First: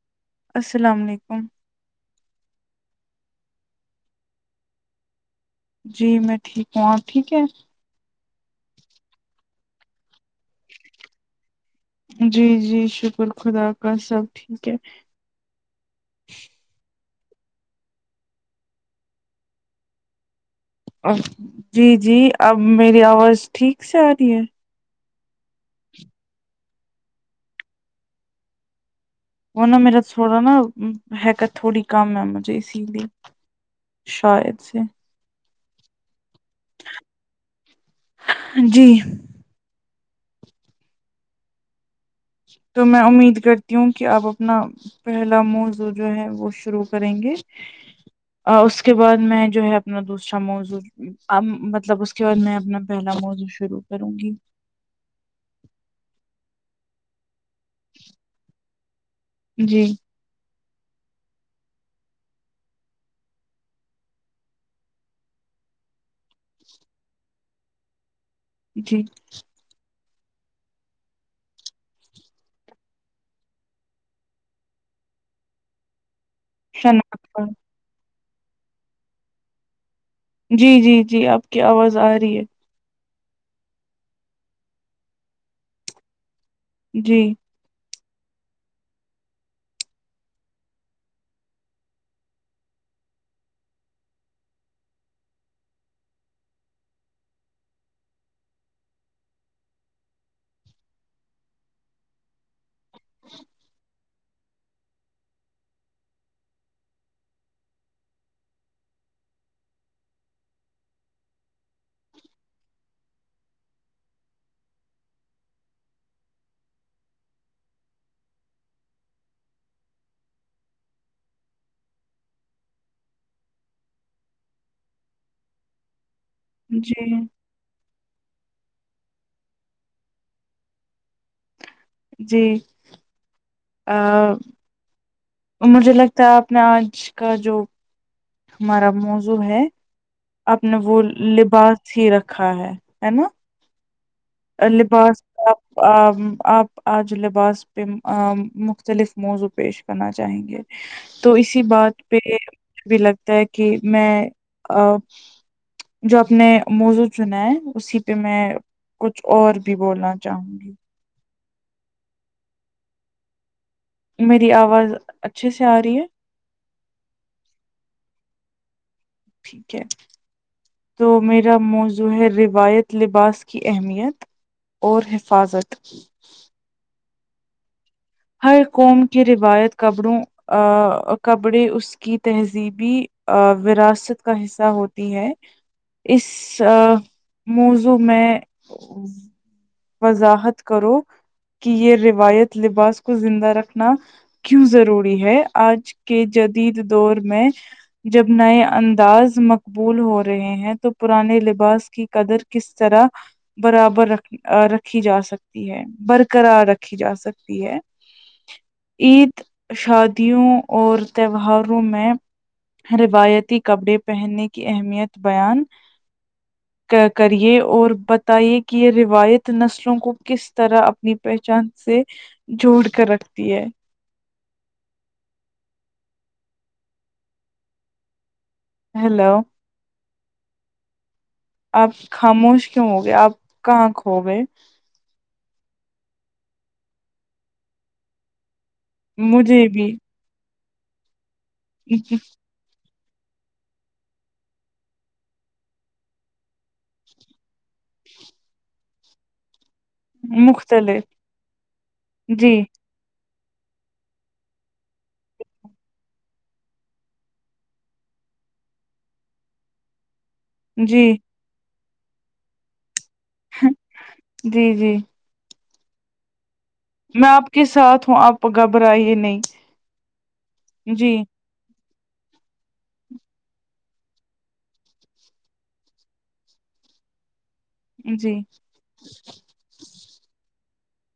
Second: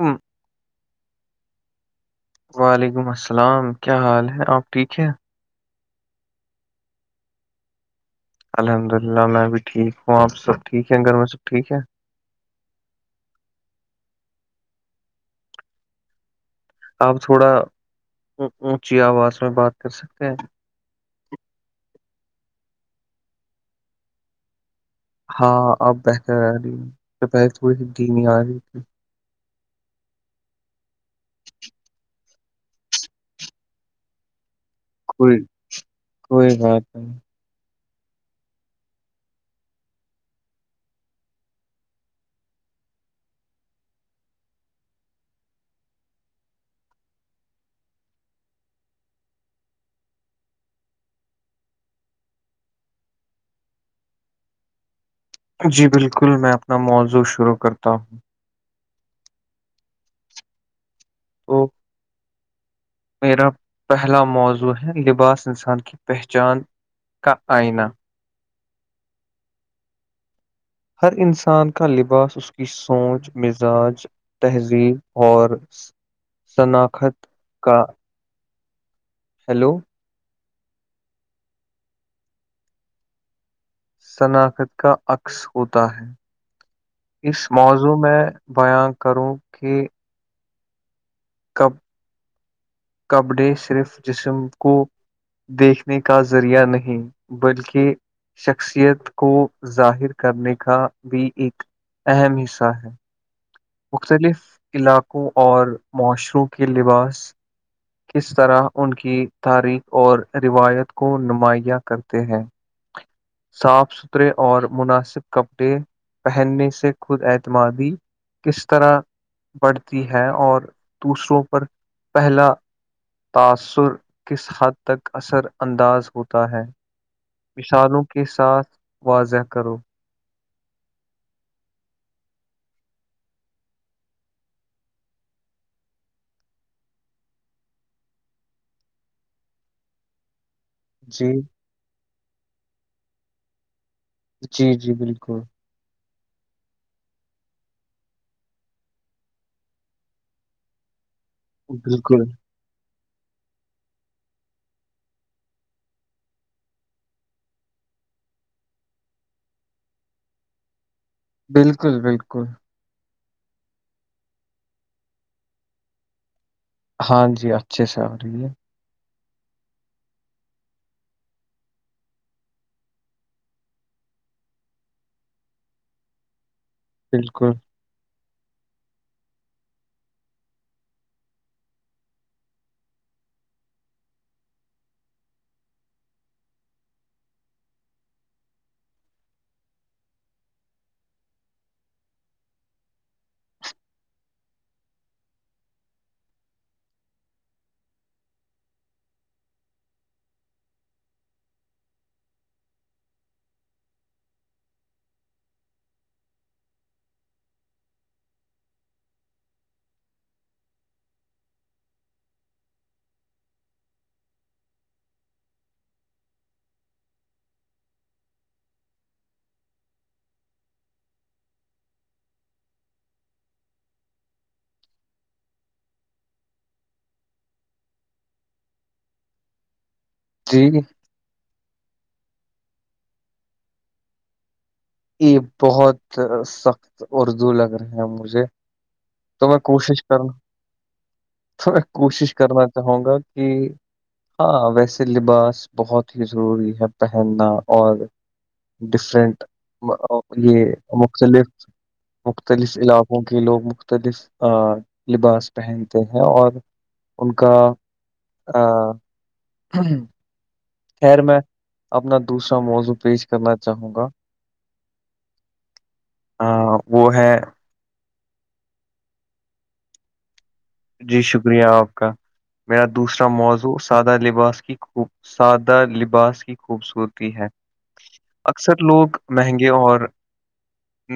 ہاں السلام علیکم وعلیکم السلام کیا حال ہے آپ ٹھیک ہیں جی میں ٹھیک ہوں آپ ٹھیک ہے الحمد للہ میں بھی ٹھیک ہوں آپ سب ٹھیک ہے گھر میں سب ٹھیک ہے جی جی شکر خدا کا سب ٹھیک ہے آپ تھوڑا اونچی آواز میں بات کر سکتے ہیں ا جی جی اب میری آواز ٹھیک سے آ رہی ہے ہاں اب بہتر آ رہی تو پہلے تھوڑی س دھیمی آ رہی تھی وہ نا میرا تھوڑا نا حیکت تھوڑی کم ہے مجھے اسی لیے شاید سے کوئی کوئی بات نہیں جی تو میں امید کرتی ہوں کہ آپ اپنا پہلا موضوع جو ہے وہ شروع کریں گے اس کے بعد میں جو ہے اپنا دوسرا موضوع اب مطلب اس کے بعد میں اپنا پہلا موضوع شروع کروں گی جی بلکل میں اپنا موضوع شروع کرتا ہوں جی [inaudible] [inaudible] میرا پہلا موضوع ہے لباس انسان کی پہچان کا آئینہ جی ہر انسان کا لباس اس کی سوچ مزاج تہذیب اور سناخت شناخت پر کا ہیلو جی جی جی آپ کی آواز آ رہی ہے سناخت کا عکس ہوتا ہے جی اس موضوع میں بیاں کروں کہ کپ کپڑے صرف جسم کو دیکھنے کا ذریعہ نہیں بلکہ شخصیت کو ظاہر کرنے کا بھی ایک اہم حصہ ہے [inaudible] مختلف علاقوں اور معاشروں کے لباس کس طرح ان کی تاریخ اور روایت کو نمایاں کرتے ہیں صاف ستھرے اور مناسب کپڑے پہننے سے خود اعتمادی کس طرح بڑھتی ہے اور دوسروں پر پہلا تاثر کس حد تک اثر انداز ہوتا ہے جی مثالوں کے ساتھ واضح کرو جی ہاں مجھے لگتا ہے آپ نے آج کا جو ہمارا موضوع ہے آپ نے وہ جی لباس ہی رکھا ہے ہے نا جی ال جی لباس بالکل آپ آج لباس پہ مختلف موضوع پیش کرنا چاہیں گے تو اسی بات پہ بالکل مجھے بھی لگتا ہے کہ میں جو اپنے موضوع چنا ہے اسی پہ میں کچھ اور بھی بولنا چاہوں گی بالکل بالکل میری آواز اچھے سے آ رہی ہے ہاں جی اچھے سے آ رہی ہے ٹھیک ہے تو میرا موضوع ہے روایت لباس کی اہمیت اور حفاظت بالکل ہر قوم کے روایت کپڑوں کپڑے اس کی تہذیبی وراثت کا حصہ ہوتی ہے اس موضوع میں وضاحت کرو کہ یہ روایت لباس کو زندہ رکھنا کیوں ضروری ہے آج کے جدید دور میں جب نئے انداز مقبول ہو رہے ہیں تو پرانے لباس کی قدر کس طرح برابر رکھ رکھی جا سکتی ہے برقرار رکھی جا سکتی ہے عید شادیوں اور تہواروں میں روایتی کپڑے پہننے کی اہمیت بیان کرے اور بتائیے کہ یہ روایت نسلوں کو کس طرح اپنی پہچان سے جوڑ کر رکھتی ہے ہیلو جی آپ خاموش کیوں ہو گے آپ کہاں کھو گے یہ بہت سخت اردو لگ رہے ہیں مجھے تو میں مجھے بھی کوشش کروں تو میں کوشش کرنا چاہوں گا کہ ہاں ویسے لباس بہت ہی ضروری ہے پہننا اور ڈفرنٹ یہ مختلف جی مختلف علاق کے لوگ مختلف لباس پہنتے ہیں اور ان کا جی خیر میں اپنا دوسرا موضوع پیش کرنا چاہوں گا جی جی ہاں میں آپ کے ساتھ ہوں آپ گھبرائیے نہیں جی شکریہ آپ کا میرا دوسرا موضوع سادہ لباس کی خوب سادہ لباس کی خوبصورتی ہے جی اکثر لوگ مہنگے اور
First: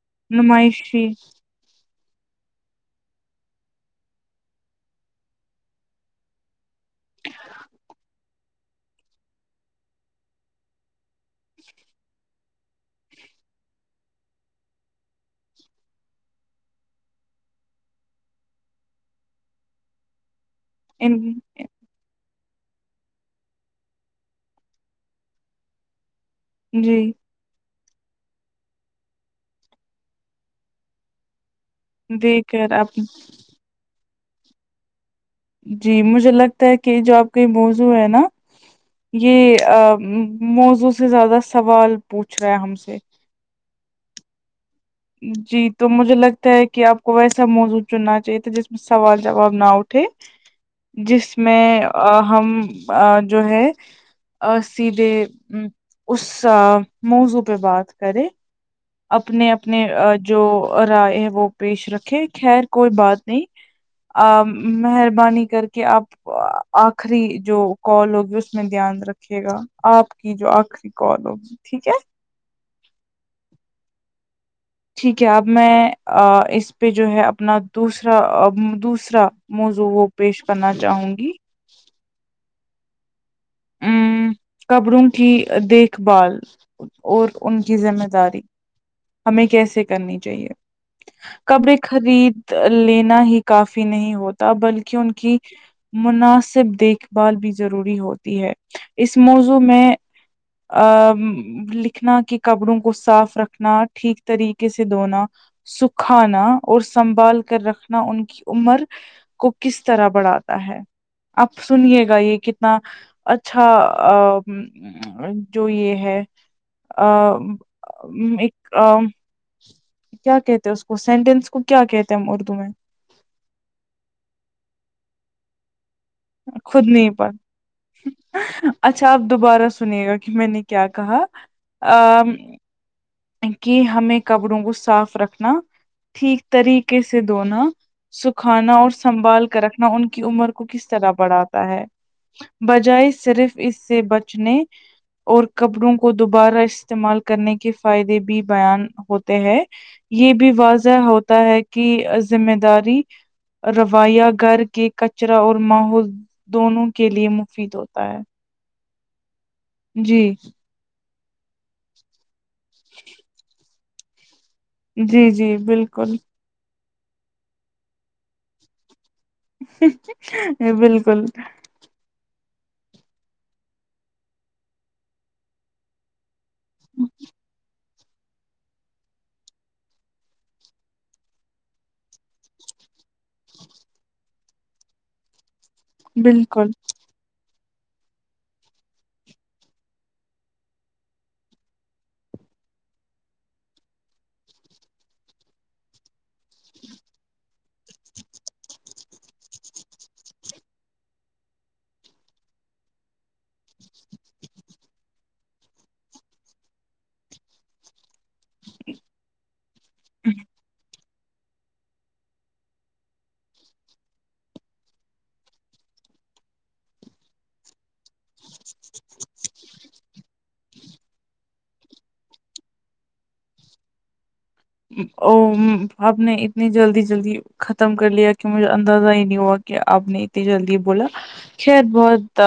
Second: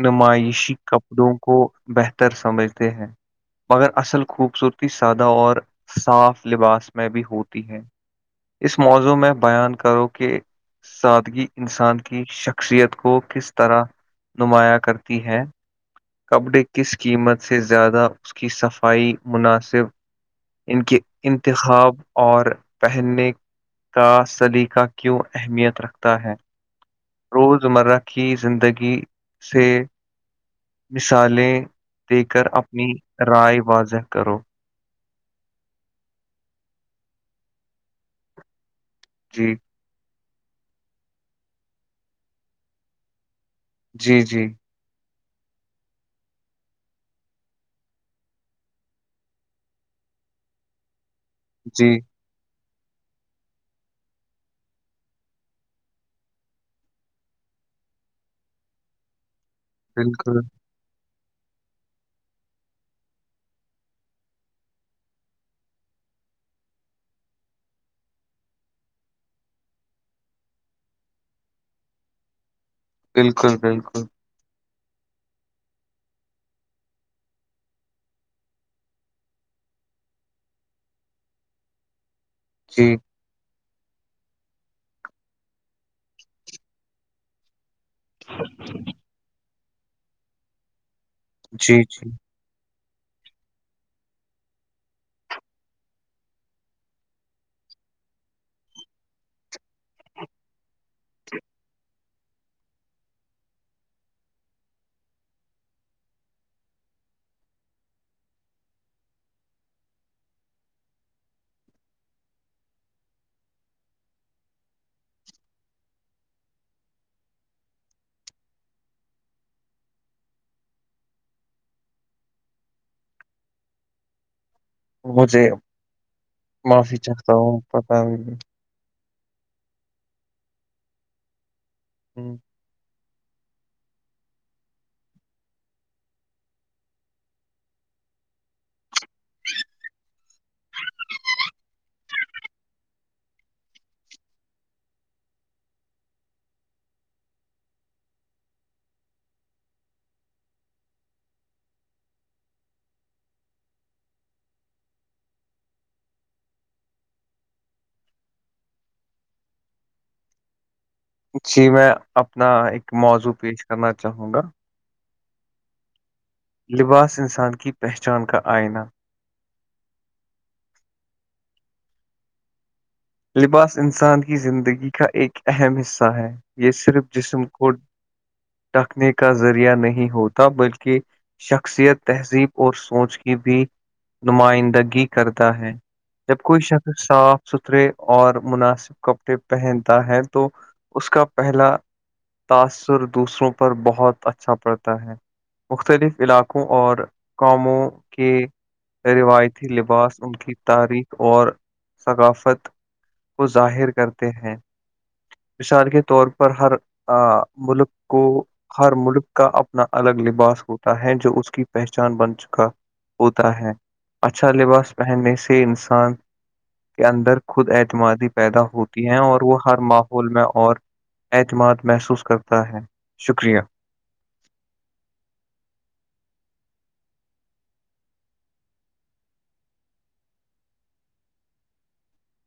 نمائشی کپڑوں کو بہتر سمجھتے ہیں مگر اصل خوبصورتی سادہ اور صاف لباس میں بھی ہوتی ہے اس موضوع میں بیان کرو کہ سادگی انسان کی شخصیت کو کس طرح نمایاں کرتی ہے کپڑے کس قیمت سے زیادہ اس کی صفائی مناسب ان کے انتخاب خواب اور پہننے کا سلیقہ کیوں اہمیت رکھتا ہے جی روزمرہ کی زندگی سے مثالیں د کر دیکھ اپنی آپ رائے واضح کرو جی مجھے لگتا ہے کہ جو آپ کے یہ موضوع ہے نا جی یہ موضوںع سے زیادہ سوال پوچھ رہا ہے ہم سے جی جی جی تو مجھے لگتا ہے کہ آپ کو ویسا موضوع چننا چاہیے تھا جس میں سوال جواب نہ اٹھے جس میں جی ہم جو ہے سیدھے ا اس موضوع پہ بات کرے اپنے اپنے بالکل جو رائے ہے وہ پیش رکھے خیر کوئی بات نہیں مہربانی کر کے آپ آخری جو کال ہوگی اس میں دھیان رکھھیے گا آپ کی جو آخری کی کال ہوگی ٹھیک ہے بالکل بالکل ٹھیک ہے اب میں اس پہ جو ہے اپنا دوسرا دوسرا موضوع وہ پیش کرنا چاہوں گی جی کپڑوں کی دیکھ بھال اور ان کی ذمہ داری ہمیں کیسے کرنی چاہیے کپڑے جی جی خرید لینا ہی کافی نہیں ہوتا بلکہ ان کی مناسب دیکھ بھال بھی ضروری ہوتی ہے اس موضوع میں آ لکھنا کہ کپڑوں کو صاف رکھنا ٹھیک طریقے سے دھونا سکھانا اور سنبھال کر رکھنا ان کی عمر کو کس طرح بڑھاتا ہے آپ سنیے گا یہ کتنا اچھا جو یہ ہے ایک کیا کہتے ہیں اس کو سینٹینس کو کیا کہتے ہیں ہم اردو میں مجھے خود معافی نہیں پڑ چاہتا ہوں پتا اچھا آپ دوبارہ سنیے گا کہ میں نے کیا کہا ہوں، کہ ہمیں کپڑوں کو صاف رکھنا ٹھیک طریقے سے دھونا سکھانا اور سنبھال کر رکھنا ان کی عمر کو کس طرح بڑھاتا ہے بجائے صرف اس سے بچنے اور کپڑوں کو دوبارہ استعمال کرنے کے فائدے بھی بیان ہوتے ہیں یہ بھی واضح ہوتا ہے کہ ذمہ داری رویہ گھر کے کچرا اور ماحول دونوں کے لیے مفید ہوتا ہے جی جی میں اپنا ایک موضوع پیش کرنا چاہوں گا جی جی بالکل لباس انسان کی پہچان کا آئینہ بالکل لباس انسان کی زندگی کا ایک اہم حصہ ہے یہ صرف جسم کو ڈکنے کا ذریعہ نہیں ہوتا بلکہ شخصیت تہذیب اور سوچ کی بھی نمائندگی کرتا ہے جب کوئی بالکل شخص صاف ستھرے اور مناسب کپڑے پہنتا ہے تو اس کا پہلا تاثر دوسروں پر بہت اچھا پڑتا ہے مختلف علاقوں اور قوموں کے روایتی لباس ان کی تاریخ اور ثقافت کو ظاہر کرتے ہیں مثال کے طور پر ہر ملک کو ہر ملک کا اپنا الگ لباس ہوتا ہے جو اس کی پہچان بن چکا ہوتا ہے اچھا لباس پہننے سے انسان کے اندر خود اعتمادی پیدا ہوتی ہیں اور وہ ہر ماحول میں اور اعتماد محسوس کرتا ہے شکریہ او آپ نے اتنی جلدی جلدی ختم کر لیا کہ مجھے اندازہ ہی نہیں ہوا کہ آپ نے اتنی جلدی بولا خیر بہت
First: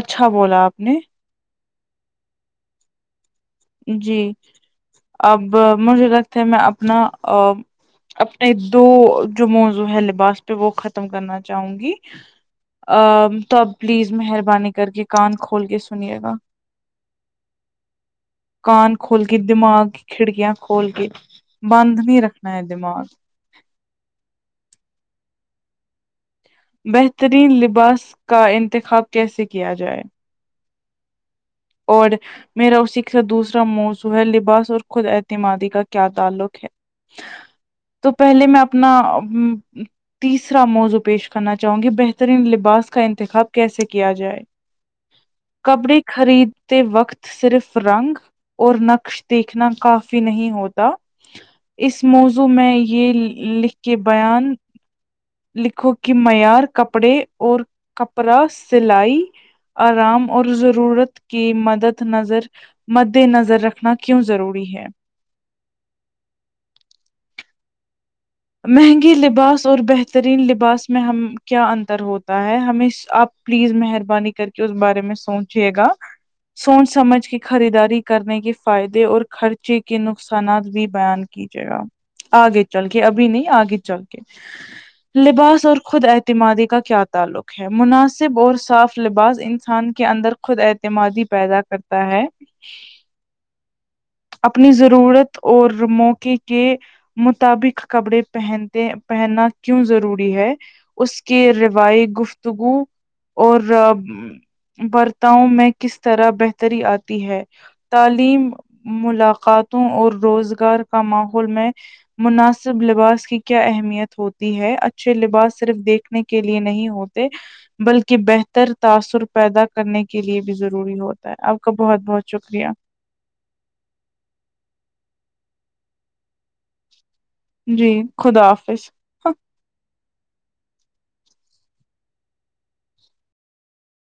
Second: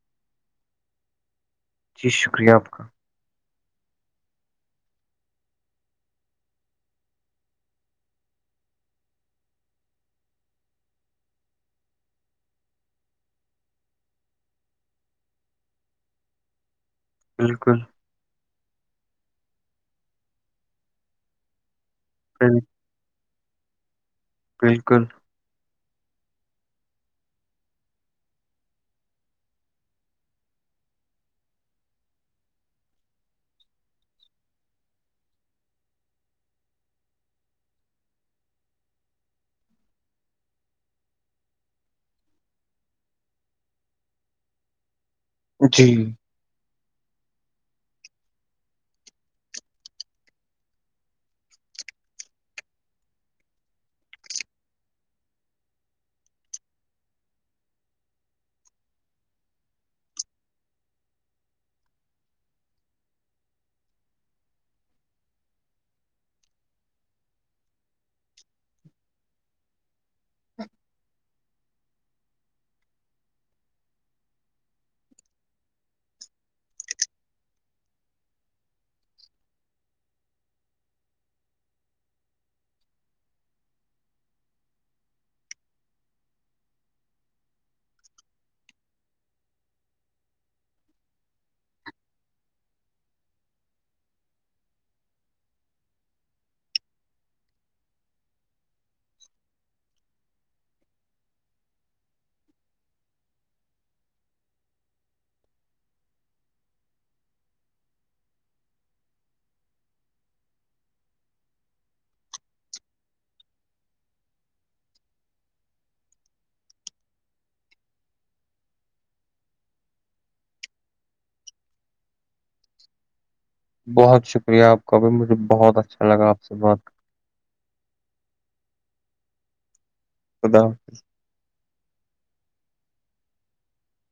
اچھا بولا آپ نے جی شکریہ آپ کا جی اب مجھے لگتا ہے میں اپنا اپنے دو جو موضوع ہے لباس پہ وہ ختم کرنا چاہوں گی ا تو اب پلیز مہربانی کر کے کان کھول کے سنیے گا بالکل کان کھول کے دماغ کی کھڑکیاں کھول کے بند نہیں رکھنا بال ہے دماغ بالکل بہترین لباس کا انتخاب کیسے کیا جائے اور میرا اسی کے ساتھ دوسرا موضوع ہے لباس اور خود اعتمادی کا کیا تعلق ہے تو پہلے میں اپنا تیسرا موضوع پیش کرنا چاہوں گی بہترین لباس کا انتخاب کیسے کیا جائے جی کپڑے خرید ت وقت صرف رنگ اور نقش دیکھنا کافی نہیں ہوتا اس موضوع میں یہ لکھ کے بیان لکھو کہ معیار کپڑے اور کپڑا سلائی آرام اور ضرورت کی مدد نظر مد نظر رکھنا کیوں ضروری ہے مہنگی لباس اور بہترین لباس میں ہم کیا انتر ہوتا ہے ہمیں آپ پلیز مہربانی کر کے اس بارے میں سوچیے گا سوچ سمجھ کے خریداری کرنے کے فائدے اور خرچے کے نقصانات بھی بیان کیجیے گا آگے چل کے ابھی نہیں آگے چل کے لباس اور خود اعتمادی کا کیا تعلق ہے مناسب اور صاف لباس انسان کے اندر خود اعتمادی پیدا کرتا ہے اپنی ضرورت اور موقع کے مطابق کپڑے پہنتے پہننا کیوں ضروری ہے اس کے روای گفتگو اور برتاؤ میں کس طرح بہتری آتی ہے تعلیم ملاقاتوں اور روزگار کا ماحول میں مناسب سب لباس کی کیا اہمیت ہوتی ہے اچھے لباس صرف دیکھنے کے لیے نہیں ہوتے بلکہ بہتر تاثر پیدا کرنے کے لیے بھی ضروری ہوتا ہے آپ کا بہت بہت شکریہ بہت شکریہ آپ کا بھی مجھے بہت اچھا لگا آپ سے بات کر جی خدا حافظ خدا حافظ